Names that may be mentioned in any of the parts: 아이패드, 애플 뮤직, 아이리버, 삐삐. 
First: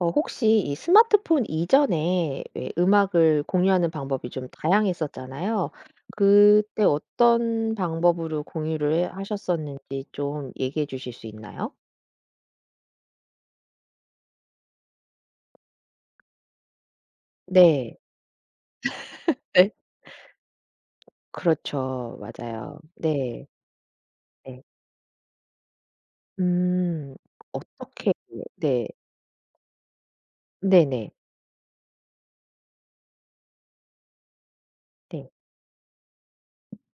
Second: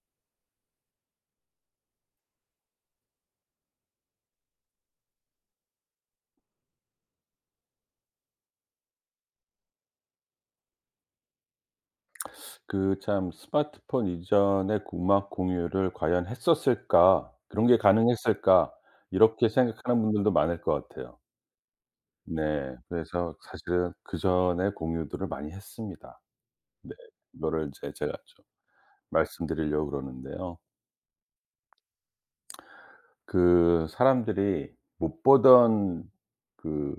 어 혹시 이 스마트폰 이전에 왜 음악을 공유하는 방법이 좀 다양했었잖아요. 그때 어떤 방법으로 공유를 해 하셨었는지 좀 얘기해 주실 수 있나요? 그 참 '스마트폰 이전에 음악 공유를 과연 했었을까? 그런 게 네. 가능했을까?' 이렇게 네. 생각하는 분들도 많을 것 같아요. 그렇죠. 네. 맞아요. 그래서 네. 사실은 네. 그전에 공유들을 많이 했습니다. 네. 음. 이거를 이제 어떻게 제가 좀 네. 말씀드리려고 그러는데요. 네네. 그 사람들이 못 네. 보던 그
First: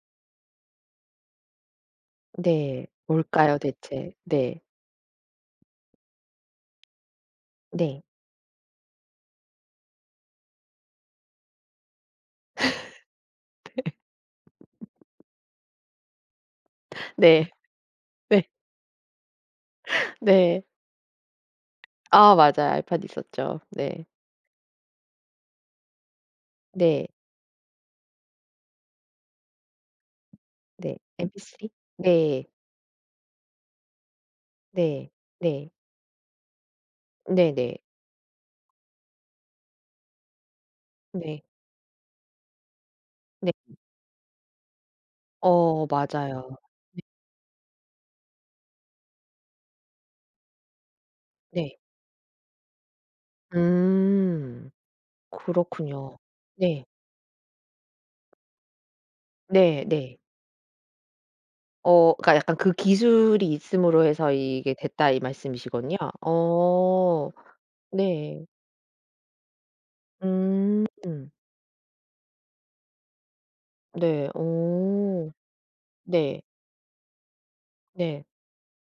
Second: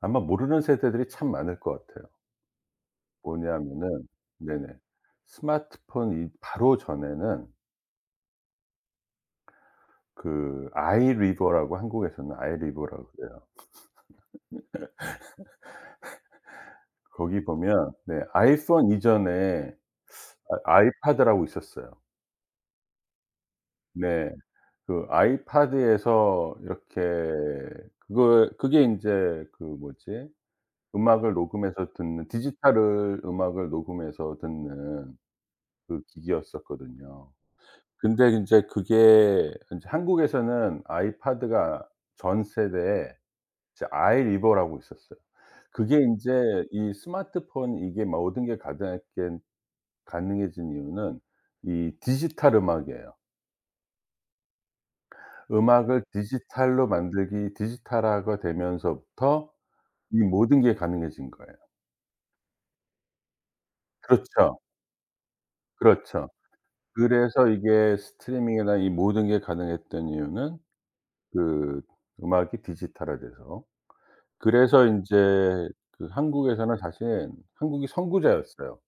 아마 모르는 세대들이 참 많을 것 같아요. 네. 뭘까요 뭐냐면은 대체? 네. 네네. 스마트폰 이 바로 전에는 네. 그 아이리버라고, 한국에서는 아이리버라고 그래요. 거기 네. 보면, 네, 네. 아이폰 이전에 네. 아 아이패드라고 있었어요. 아 맞아요. 아이팟 있었죠. 네. 네. 그 아이패드에서 이렇게 네. 그거 그게 인제 그 뭐지, 네. MP3? 네. 음악을 녹음해서 네. 듣는 네. 그 기기였었거든요. 네 네. 근데 인제 그게 인제 한국에서는 네. 아이패드가 전 세대에 네. 이제 아이 리버라고 있었어요. 어 그게 맞아요. 인제 이 네. 스마트폰, 이게 뭐 모든 게 가능했겐 가능해진 이유는 네. 이 디지털 음악이에요. 음. 음악을 그렇군요. 네. 디지털로 만들기, 디지털화가 되면서부터 네 네. 이 모든 게 가능해진 거예요. 어 그러니까 약간 그 기술이 있음으로 해서 그렇죠. 이게 됐다 이 말씀이시군요. 그렇죠. 어. 그래서 이게 네. 스트리밍이나 이 모든 게 가능했던 이유는 음. 그 음악이 디지털화돼서. 네. 그래서 어. 인제 그 네. 한국에서는 사실 한국이 네. 선구자였어요,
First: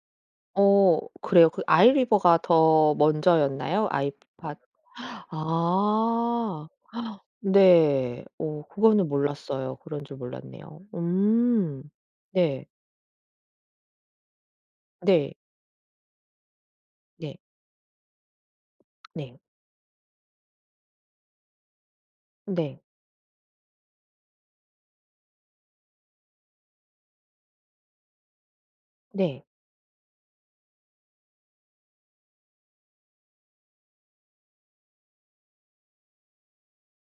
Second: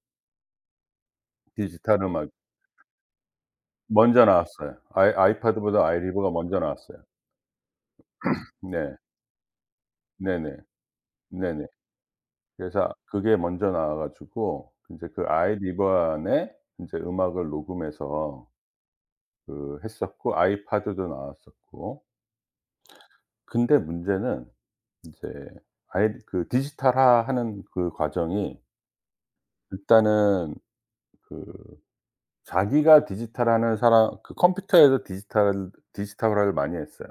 어 그래요? 그 디지털 음악에. 아이리버가 더 먼저였나요? 먼저 아이팟 나왔어요. 아이패드보다 아이리버가 먼저 아. 나왔어요. 네. 어 네. 그거는 몰랐어요. 그런 줄 네네. 몰랐네요. 네네. 음. 네. 그래서 그게 먼저 나와 가지고 인제 그 네. 아이리버 안에 인제 네. 음악을 녹음해서 네. 그 했었고, 아이패드도 나왔었고. 네. 근데 문제는 인제 아이 그 디지털화하는 그 과정이 네. 일단은 그 자기가 디지털화하는 사람, 그 컴퓨터에서 디지털화를 많이 했어요.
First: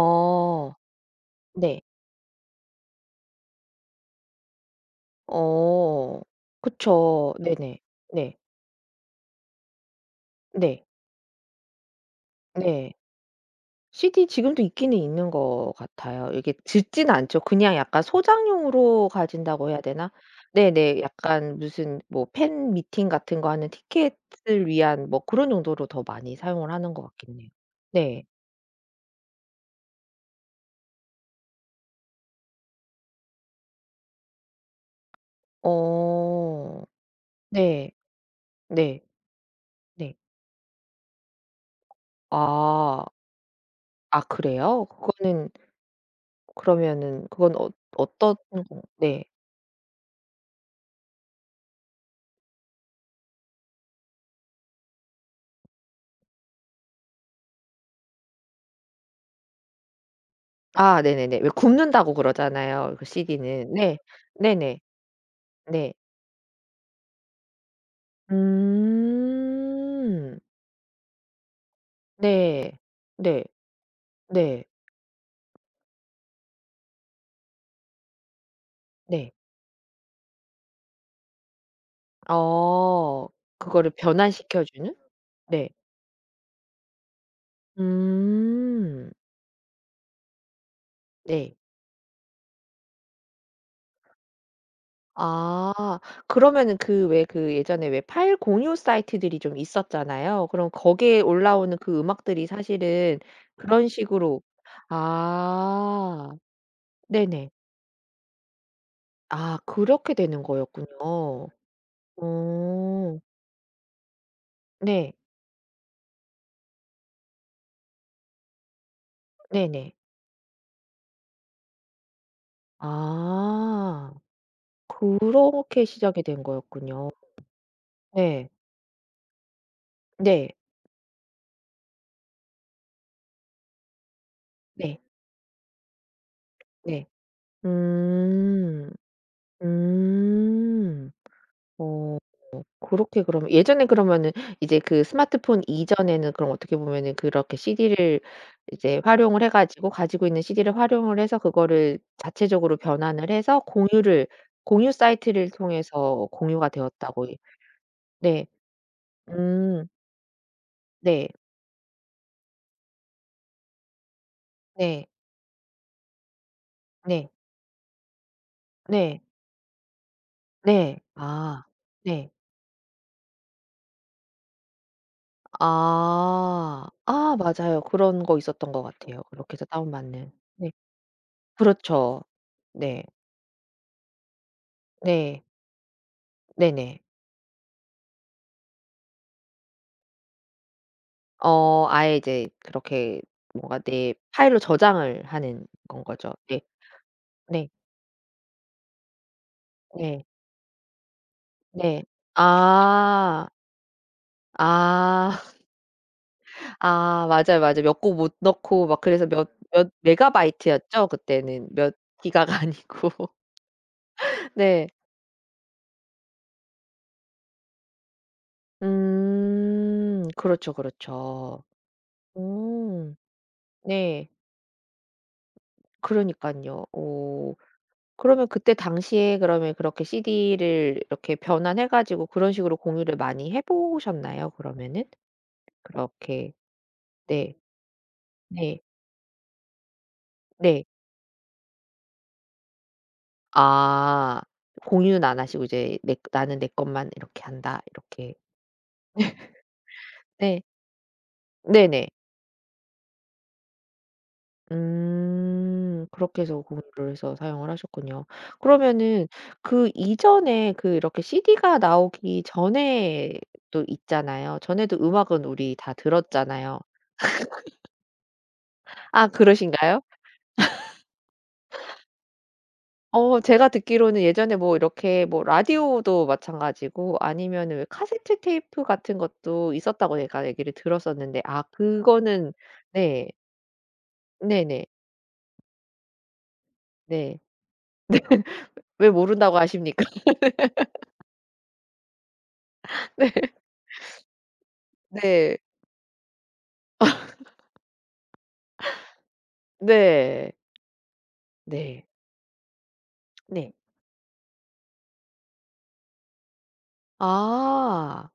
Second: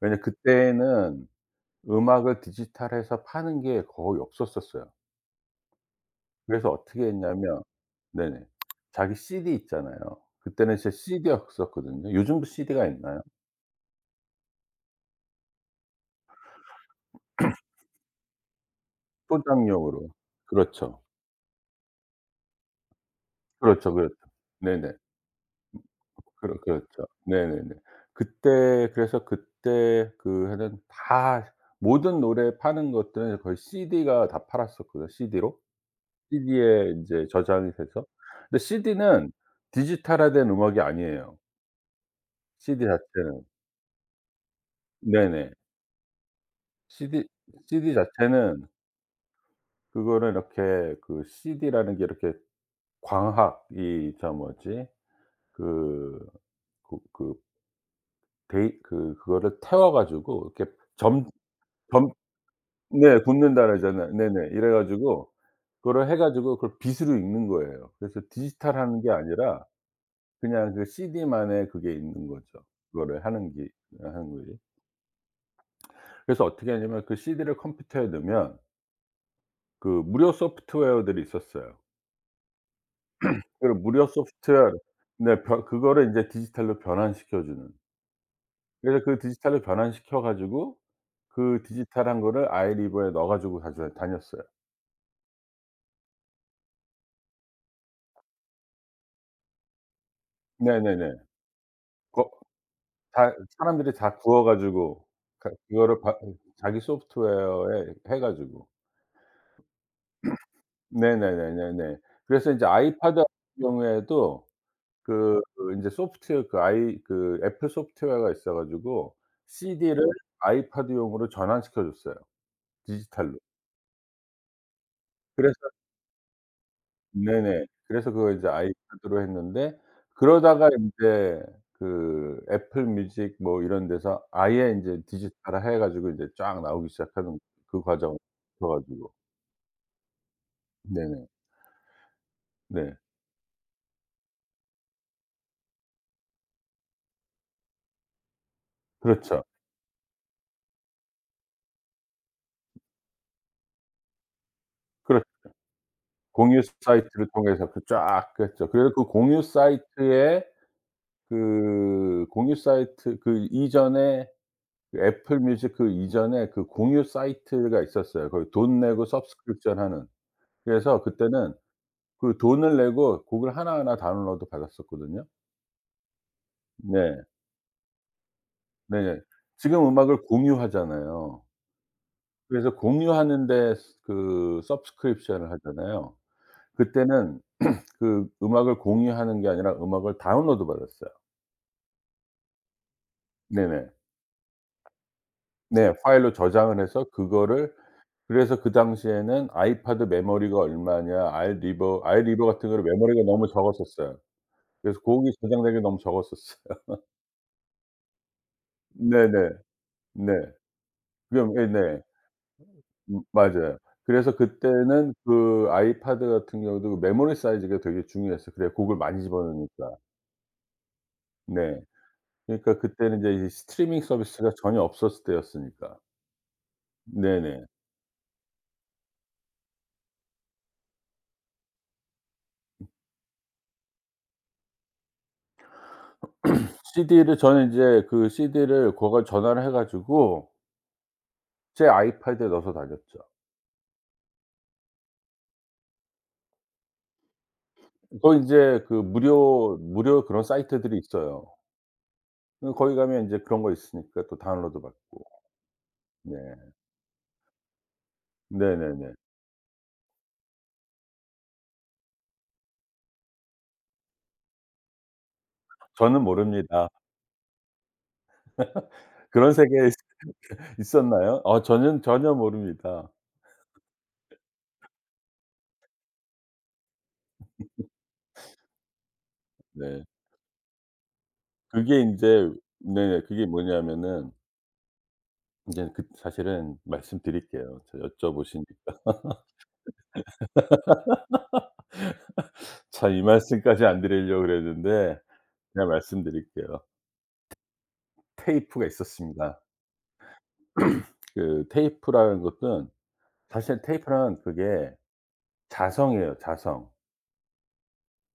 왜냐면 그때는 네. 음악을 디지털해서 파는 게 거의 없었었어요. 어. 그래서 어떻게 그쵸. 했냐면 네네. 네. 네네. 자기 CD 있잖아요. 그때는 네. 진짜 CD였었거든요. 요즘도 CD가 네. 있나요? CD 지금도 있기는 있는 것 같아요. 이게 듣지는 않죠. 그냥 약간 소장용으로 가진다고 해야 소장용으로. 되나? 그렇죠. 네네. 약간 무슨 뭐 팬 미팅 같은 거 하는 그렇죠, 그렇죠. 티켓을 네네. 위한 뭐 그런 용도로 더 많이 사용을 하는 것 그렇죠. 같긴 해요. 네네네. 네. 그때 그래서 그때 그 하는 다 모든 노래 파는 것들은 거의 CD가 다 팔았었거든요, CD로. 어. CD에 인제 저장이 네. 돼서. 근데 네. CD는 네. 디지털화된 음악이 아니에요, CD 아. 자체는. 아 그래요? 그거는 네네. CD 그러면은 그건 어 CD 어떤 자체는 거 네. 그거를 이렇게, 그 CD라는 게 이렇게 광학, 이 저 뭐지, 그 그 데이 그 그거를 태워 가지고 이렇게 아 점 네네네. 왜 점 굽는다고 그러잖아요, 그 네, 굽는다 CD는. 네. 그러잖아요. 네네. 이래 네네. 가지고 네. 그거를 해 가지고 그걸 빗으로 읽는 거예요. 그래서 디지털하는 게 아니라 음. 그냥 그 CD만의 그게 있는 거죠. 네. 그거를 네. 하는 게 하는 거지. 네. 그래서 어떻게 하냐면 그 CD를 컴퓨터에 넣으면 네. 그 무료 소프트웨어들이 있었어요. 어. 그 그거를 무료 변환시켜 소프트웨어 주는? 네 변 네. 그거를 인제 디지털로 변환시켜 주는. 그래서 음. 그 디지털로 변환시켜 가지고 네. 그 디지털한 거를 아이리버에 넣어 가지고 다녀 다녔어요. 아. 그러면은 그 왜 그 예전에 왜 파일 공유 사이트들이 좀 있었잖아요. 그럼 네네네. 거기에 올라오는 그 거 음악들이 사실은 다 그런 사람들이 다 식으로 구워 가지고 그 그거를 바 아. 자기 네네. 소프트웨어에 해 가지고. 아 그렇게 되는 거였군요. 네네네네네. 어. 그래서 인제 아이패드 같은 경우에도 네. 그 그 인제 소프트웨어 그 아이 그 애플 소프트웨어가 있어 가지고 네네. CD를 아이패드용으로 전환시켜 줬어요, 디지털로. 아. 그래서 그렇게 시작이 된 거였군요. 네네. 그래서 그걸 이제 네. 아이패드로 했는데, 네. 그러다가 인제 그 애플 뮤직 뭐 이런 데서 아예 네. 인제 디지털화해 가지고 이제 쫙 나오기 네. 시작하는 그 과정을 거쳐 음. 가지고. 음. 네네. 어 네. 그렇게 그러면 예전에 그러면은 이제 그 스마트폰 이전에는 그럼 어떻게 보면은 그렇게 CD를 이제 활용을 그렇죠. 해 가지고 가지고 있는 CD를 활용을 해서 그거를 자체적으로 변환을 해서 공유 그렇 사이트를 통해서 공유 공유가 되었다고 사이트를 이 통해서 그 쫙 네. 했죠. 그래서 그 공유 음. 사이트에 네. 그 공유 사이트 그 이전에, 그 네. 애플 뮤직 그 이전에 그 공유 네. 사이트가 있었어요. 거기 돈 내고 네. subscription 하는. 네. 그래서 그때는 아. 네. 그 돈을 내고 곡을 하나하나 다운로드 받았었거든요. 아. 네. 아 맞아요. 그런 거 있었던 것 네. 같아요. 그렇게 해서 지금 음악을 다운받는. 네. 공유하잖아요. 그렇죠. 그래서 네. 공유하는 데 스 그 네. subscription을 하잖아요. 네네. 그때는 그 음악을 공유하는 게 아니라 음악을 다운로드 받았어요. 어 아예 이제 그렇게 뭔가 네네. 내 파일로 저장을 하는 네. 건 파일로 거죠. 네. 저장을 해서 네. 그거를 그래서 그 당시에는 아이패드 네. 메모리가 얼마냐 네. 아이리버 같은 거는 메모리가 너무 아. 적었었어요. 그래서 곡이 아. 저장되는 게 너무 적었었어요. 아 맞아요, 맞아요. 몇 곡 못 넣고 막 그래서 네네. 몇 네. 메가바이트였죠? 그럼 그때는. 몇 예네. 기가가 아니고. 맞아요. 그래서 네. 그때는 그 아이패드 같은 경우도 그 메모리 사이즈가 되게 중요했어요. 그래야 곡을 많이 집어넣으니까. 음. 그렇죠, 그렇죠. 네. 그러니까 음. 그때는 이제 이 스트리밍 네. 서비스가 전혀 없었을 때였으니까. 그러니깐요. 어 네네. 그러면 그때 당시에 그러면 그렇게 CD를 이렇게 변환해 가지고 그런 식으로 공유를 많이 해 보셨나요 그러면은? 그렇게 CD를 네. 저는 인제 그 네. CD를 고걸 전화를 해 가지고 네. 제 아이패드에 넣어서 다녔죠. 아. 공유는 안 하시고 이제 "내 나는 내 것만 이렇게 한다." 이렇게. 거기 인제 그 무료 그런 네. 사이트들이 있어요. 네네. 그 거기 가면 인제 그런 거 있으니까 또 다운로드 받고. 음. 그렇게 해서 네. 공유를 해서 사용을 하셨군요. 네네네. 그러면은 그 이전에 그 이렇게 CD가 나오기 전에 또 있잖아요. 전에도 음악은 우리 다 저는 들었잖아요. 모릅니다. 아 그런 세계에 그러신가요? 있었나요? 어 저는 전혀 모릅니다. 어 제가 듣기로는 예전에 뭐 이렇게 뭐 라디오도 마찬가지고 아니면은 왜 카세트 테이프 같은 것도 네. 있었다고 제가 얘기를 들었었는데 아 그게 인제 그거는 네 네. 네. 그게 뭐냐면은 네네. 인제 그 사실은 네. 말씀드릴게요. 저 여쭤보시니까. 왜 모른다고 아십니까? 참 이 네. 말씀까지 안 드리려고 그랬는데 네. 그냥 말씀드릴게요. 테이프가 있었습니다. 네. 그 네. 테이프라는 것은 네. 사실 테이프란 그게 자성이에요, 자성. 아.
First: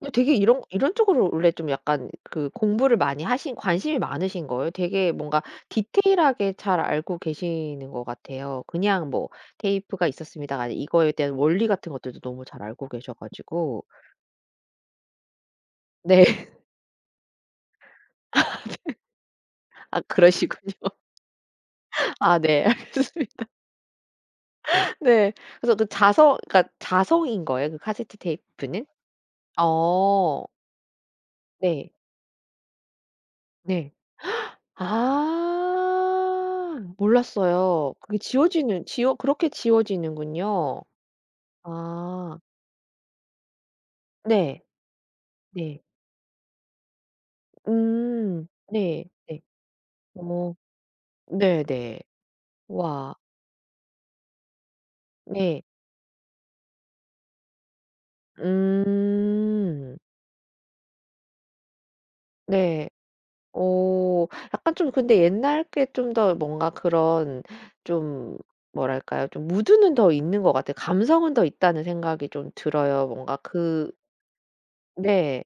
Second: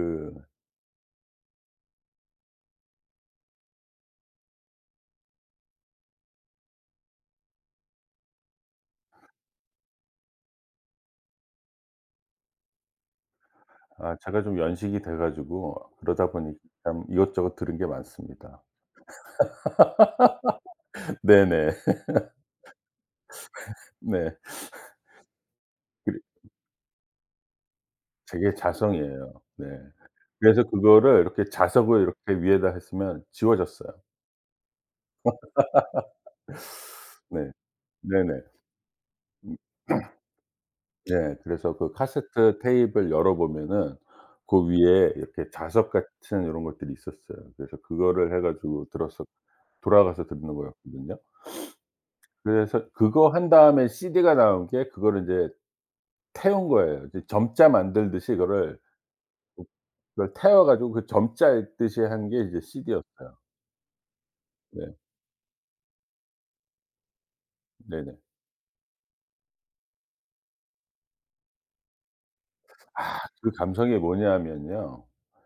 근데 되게 이런 쪽으로 원래 좀 약간 그 공부를 많이 하신 관심이 많으신 거예요? 되게 뭔가 디테일하게 잘 알고 계시는 것 같아요. 그냥 뭐 테이프가 있었습니다가 아니라 이거에 대한 원리 같은 것들도 너무 잘 알고 계셔 가지고 아 제가 좀 연식이 돼 가지고 그러다 네. 보니 참 이것저것 들은 게 많습니다. 아 그러시군요. 네네. 아 네. 알겠습니다. 네. 네. 네. 그래서 그 그리 자성 그러니까 자성인 거예요? 그 카세트 되게 테이프는? 자성이에요. 네. 어. 그래서 그거를 이렇게 네. 자석을 이렇게 위에다 했으면 지워졌어요. 네. 아. 네. 몰랐어요. 그게 네네. 지워지는 지워 음 그렇게 지워지는군요. 네. 그래서 그 아. 카세트 테이프를 열어 보면은 네. 그 위에 이렇게 네. 자석 같은 요런 것들이 있었어요. 그래서 그거를 해 음. 가지고 네. 들었었 네. 돌아가서 어. 듣는 거였거든요. 네네. 그래서 와. 그거 한 다음에 CD가 나온 게 그거를 인제 네. 태운 거예요. 이제 점자 만들듯이 그거를 그 음. 그걸 태워 가지고 그 점자 듯이 한 게 이제 네. CD였어요. 어. 약간 네. 좀 근데 옛날 게 좀 더 뭔가 그런 네네. 좀 뭐랄까요? 좀 무드는 더 있는 것 같아요. 감성은 더 있다는 생각이 좀 아 들어요. 뭔가 그 그 감성이 뭐냐면요. 네.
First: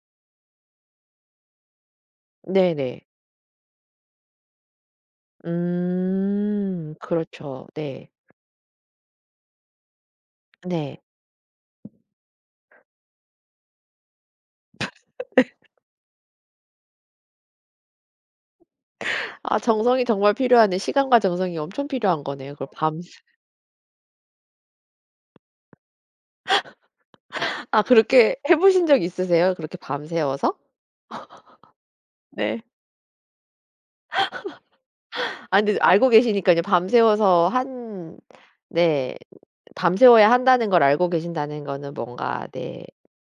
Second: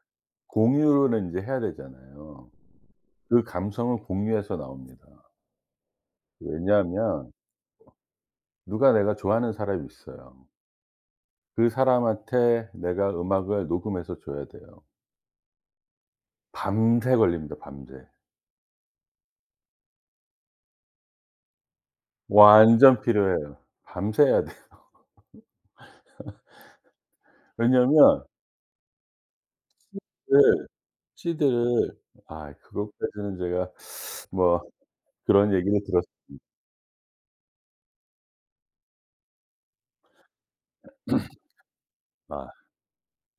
공유를 이제 해야 되잖아요. 네네. 그 감성은 공유에서 나옵니다. 음. 왜냐하면 그렇죠. 네. 누가 내가 좋아하는 사람이 있어요. 네. 그 사람한테 내가 음악을 녹음해서 줘야 돼요. 밤새 걸립니다, 밤새. 아 정성이 정말 필요하네. 시간과 정성이 엄청 필요한 거네요. 그걸 완전 밤 필요해요. 밤새 해야 돼요. 아 왜냐하면 그렇게 해 보신 적 있으세요? 그렇게 밤새워서? 그 CD를 아 네. 그것까지는 제가 뭐 그런 아 근데 얘기를 들었 알고 계시니깐요. 밤새워서 한 네. 밤새워야 한다는 걸 알고 계신다는 거는 아 뭔가 네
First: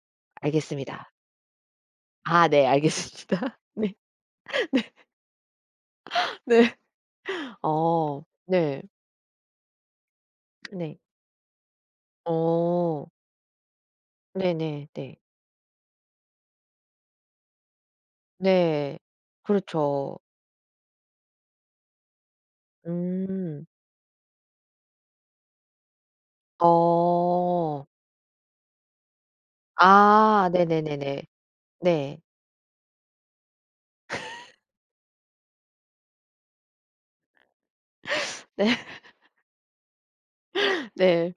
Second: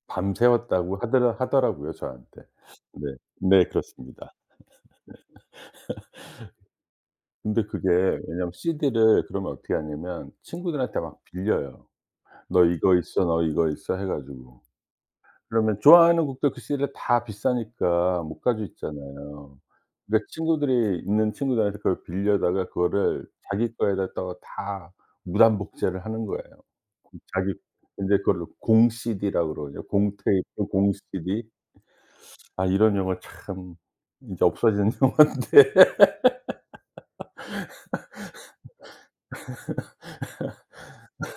밤새웠다고 알겠습니다. 하더라고요, 저한테. 아 네 네. 알겠습니다. 네 네. 그렇습니다. 네. 네. 근데 그게 어. 왜냐면 네. CD를 그러면 어떻게 하냐면 친구들한테 네. 막 빌려요. "너 이거 어. 있어. 너 이거 있어." 해 네네 가지고. 네. 네. 그러면 좋아하는 곡들 그 CD를 다 비싸니까 못 가지고 네, 있잖아요. 그렇죠. 그러니까 친구들이 있는 친구들한테 그걸 빌려다가 그거를 음. 자기 거에다가 다 무단 복제를 하는 거예요. 자기 어. 근데 그거를 공 CD라고 그러거든요. 공 아 테이프, 공 네네네네. CD. 네. 아 이런 용어 참 이제 없어지는 용어인데. 네. 네. 네. 네.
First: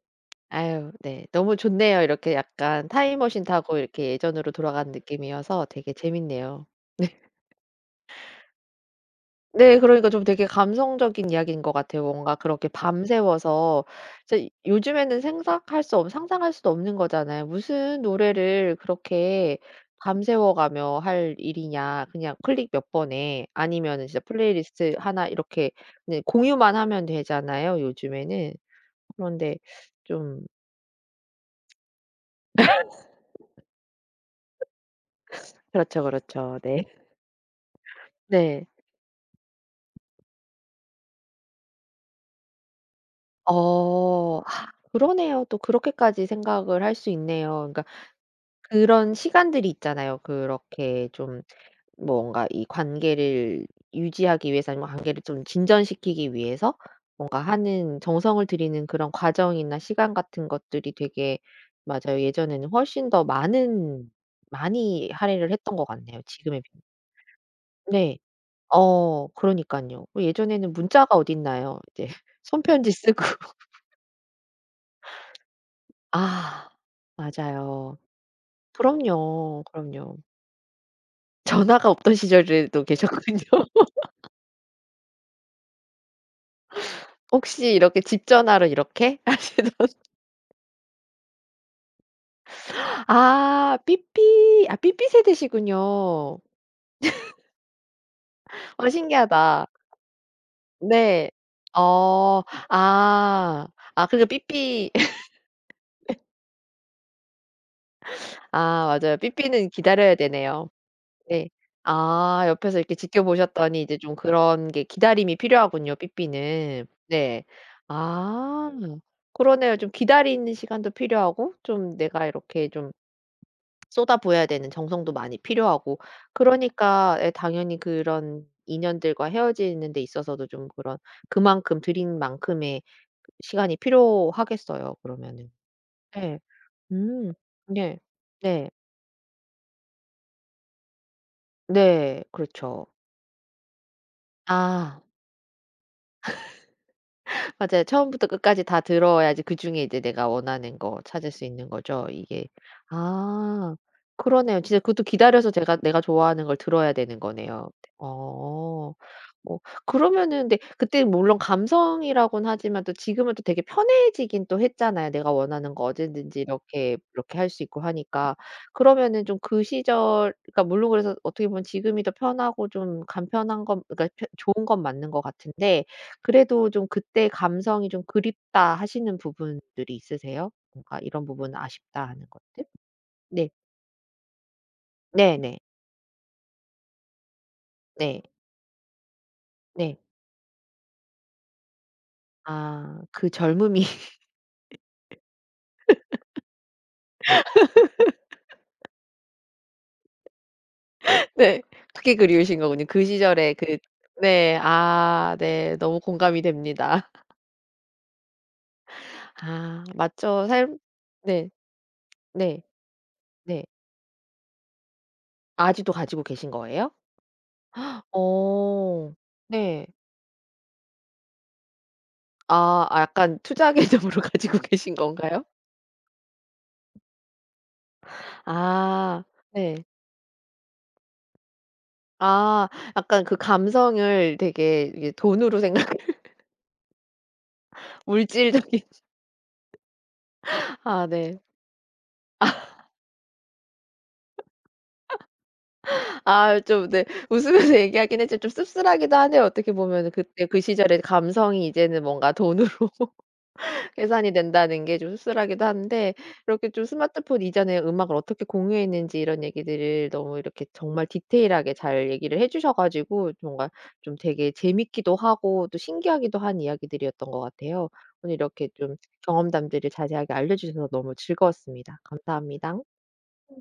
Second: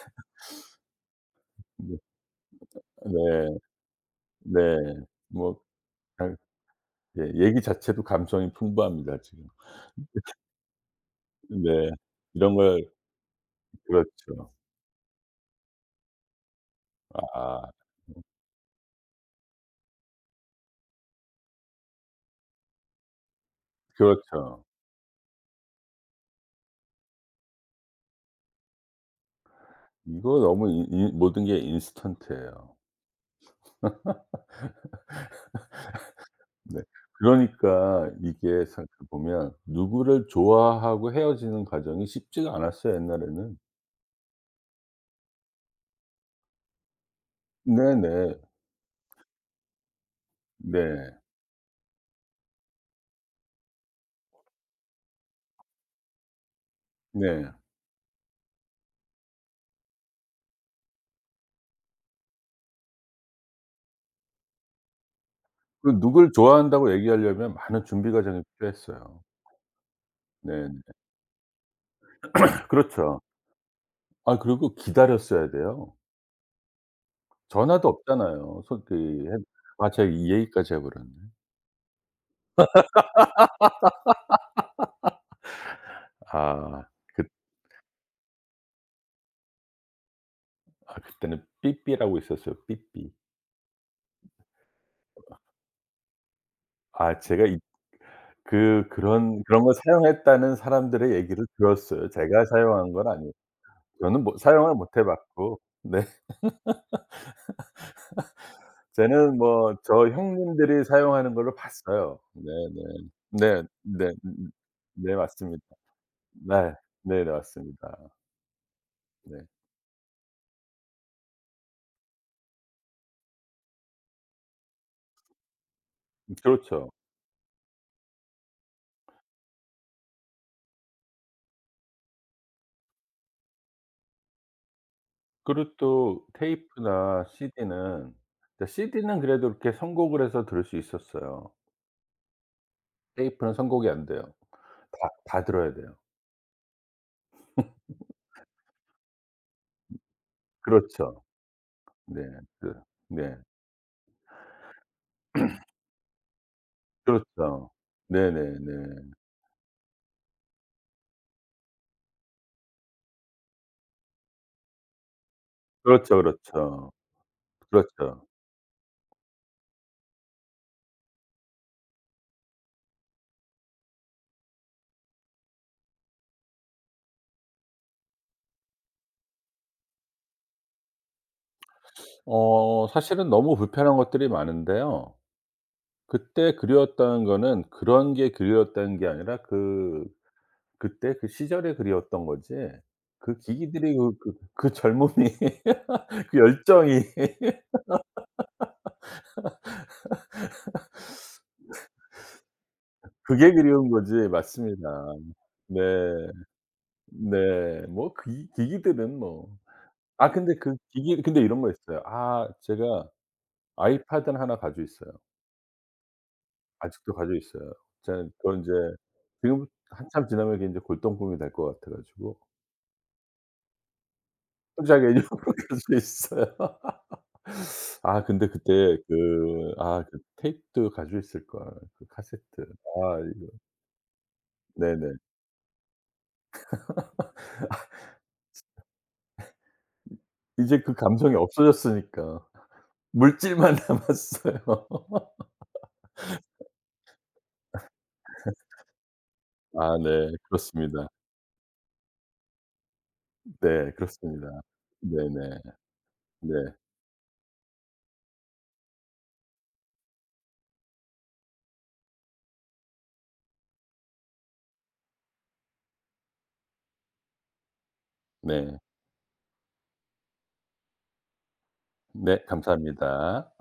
아유 네. 너무 네. 좋네요. 이렇게 약간 타임머신 네. 타고 이렇게 예전으로 네. 돌아간 뭐 느낌이어서 되게 잘 재밌네요. 네. 예. 얘기 자체도 감성이 풍부합니다 지금. 네 그러니까 좀 되게 감성적인 이야기인 것 네. 같아요. 뭔가 이런 그렇게 걸 밤새워서 진짜 그렇죠. 요즘에는 생각할 수 없 상상할 수도 없는 거잖아요. 아. 무슨 음 노래를 그렇게 밤새워 가며 할 일이냐. 그냥 클릭 몇 번에 아니면은 진짜 그렇죠. 플레이리스트 하나 이렇게 그냥 공유만 하면 되잖아요, 요즘에는. 그런데 이거 좀 너무 이 이 모든 게 인스턴트예요. 그렇죠, 그렇죠. 네. 네. 그러니까 이게 네. 생각해 보면 누구를 좋아하고 헤어지는 과정이 쉽지가 않았어요, 옛날에는. 어. 아 그러네요. 또 그렇게까지 생각을 할 수 있네요. 그러니까 네네. 그런 시간들이 있잖아요. 그렇게 네. 좀 뭔가 이 관계를 유지하기 위해서 아니면 관계를 좀 진전시키기 위해서 뭔가 네. 하는 정성을 들이는 그런 과정이나 시간 같은 것들이 되게 맞아요. 예전에는 훨씬 더 많은 많이 할애를 했던 것 그 같네요, 누굴 지금에 비해. 좋아한다고 얘기하려면 많은 준비 네. 과정이 필요했어요. 어 그러니까요 예전에는 네네. 문자가 어딨나요? 이제 손편지 그렇죠. 쓰고. 아 그리고 기다렸어야 돼요. 아 전화도 맞아요. 없잖아요. 손 그 핸 그럼요, 아 제가 그럼요. 이 얘기까지 해 버렸네. 전화가 없던 시절에도 계셨군요. 아 그 혹시 이렇게 집 전화로 이렇게 아 그때는 삐삐라고 있었어요, 하시던 삐삐. 아 삐삐. 아 삐삐 세대시군요. 아 제가 이, 그 어 그런 그런 신기하다. 걸 사용했다는 사람들의 네. 얘기를 들었어요. 어. 제가 사용한 건 아니고. 아. 아 저는 그리고 뭐 사용을 삐삐. 못해 봤고 네. 아 맞아요. 쟤는 삐삐는 뭐 저 기다려야 되네요. 형님들이 사용하는 네. 걸로 봤어요. 아 옆에서 네네. 이렇게 네. 지켜보셨더니 이제 네. 네 좀 그런 게 네, 기다림이 맞습니다. 필요하군요, 네. 삐삐는. 네네 네. 맞습니다. 아 네. 그러네요. 좀 기다리는 시간도 필요하고 좀 내가 이렇게 좀 쏟아 부어야 되는 정성도 많이 필요하고 그렇죠. 그러니까 예 당연히 그런 인연들과 헤어지는 데 있어서도 좀 그런 그만큼 들인 만큼의 시간이 필요하겠어요, 그러면은. 그리고 또 예. 테이프나 음. 네. CD는 네. CD는 그래도 이렇게 선곡을 해서 들을 수 있었어요. 네. 그렇죠. 테이프는 선곡이 안 돼요. 아. 다 들어야 돼요. 맞아요. 처음부터 끝까지 다 들어야지 그중에 이제 내가 원하는 거 그렇죠. 찾을 수 있는 거죠, 네. 이게. 그 네. 아 그러네요. 진짜 그것도 기다려서 제가 내가 좋아하는 걸 들어야 되는 그렇죠. 거네요. 어. 네네네. 뭐 그러면은 근데 그때 물론 감성이라고는 하지만 또 지금은 또 되게 편해지긴 또 했잖아요. 내가 원하는 거 그렇죠, 언제든지 그렇죠. 이렇게 이렇게 할 수 있고 그렇죠. 하니까. 그러면은 좀 그 시절 그러니까 물론 그래서 어떻게 보면 지금이 더 편하고 좀 간편한 건 그러니까 펴 좋은 건 맞는 것 같은데 그래도 좀 '그때 감성이 좀 그립다.' 하시는 부분들이 있으세요? 뭔가 '이런 부분 아쉽다.' 하는 것들? 어 사실은 네. 너무 불편한 것들이 많은데요. 네네. 그때 그리웠다는 거는 그런 네. 게 그리웠다는 게 아니라 네. 그 그때 그 시절이 그리웠던 거지 아 그 그 젊음이 기기들이 그 그 그 젊음이 그 열정이 네. 그게 그리우신 거군요. 그 그게 시절의 그 그리운 거지. 네. 맞습니다. 아 네. 네. 너무 공감이 됩니다. 네. 뭐 기 기기들은 뭐 아 아 맞죠. 근데 그 삶 기기 근데 네. 이런 거 있어요. 아 네. 제가 네. 아이패드는 하나 가지고 있어요. 아직도 가지고 계신 거예요? 아직도 가지고 있어요. 제가 그건 이제 어. 지금 네. 한참 지나면 그게 인제 골동품이 될 것 같아 가지고 아 아 약간 투자 개념으로 가지고 계신 혼자 그냥 건가요? 일부러 가지고 있어요. 아 근데 그때 아. 그 네. 아 그 테이프도 가지고 있을 걸. 그 카세트. 아 아 약간 그 이거 감성을 되게 이게 네네. 돈으로 생각 물질적인 이제 그 아 감성이 네. 없어졌으니까 물질만 남았어요. 아 좀 네 웃으면서 얘기하긴 했지만 좀 씁쓸하기도 하네요. 어떻게 아 보면은 네. 그때 그 시절의 그렇습니다. 감성이 이제는 뭔가 돈으로 네. 계산이 그렇습니다. 된다는 게 좀 네네. 씁쓸하기도 한데 네. 이렇게 좀 스마트폰 이전에 음악을 어떻게 공유했는지 이런 얘기들을 너무 이렇게 정말 디테일하게 잘 얘기를 해 주셔 가지고 뭔가 좀 되게 재밌기도 하고 또 신기하기도 한 이야기들이었던 것 같아요. 오늘 이렇게 네. 좀 경험담들을 자세하게 알려 주셔서 너무 즐거웠습니다. 네. 감사합니다. 감사합니다.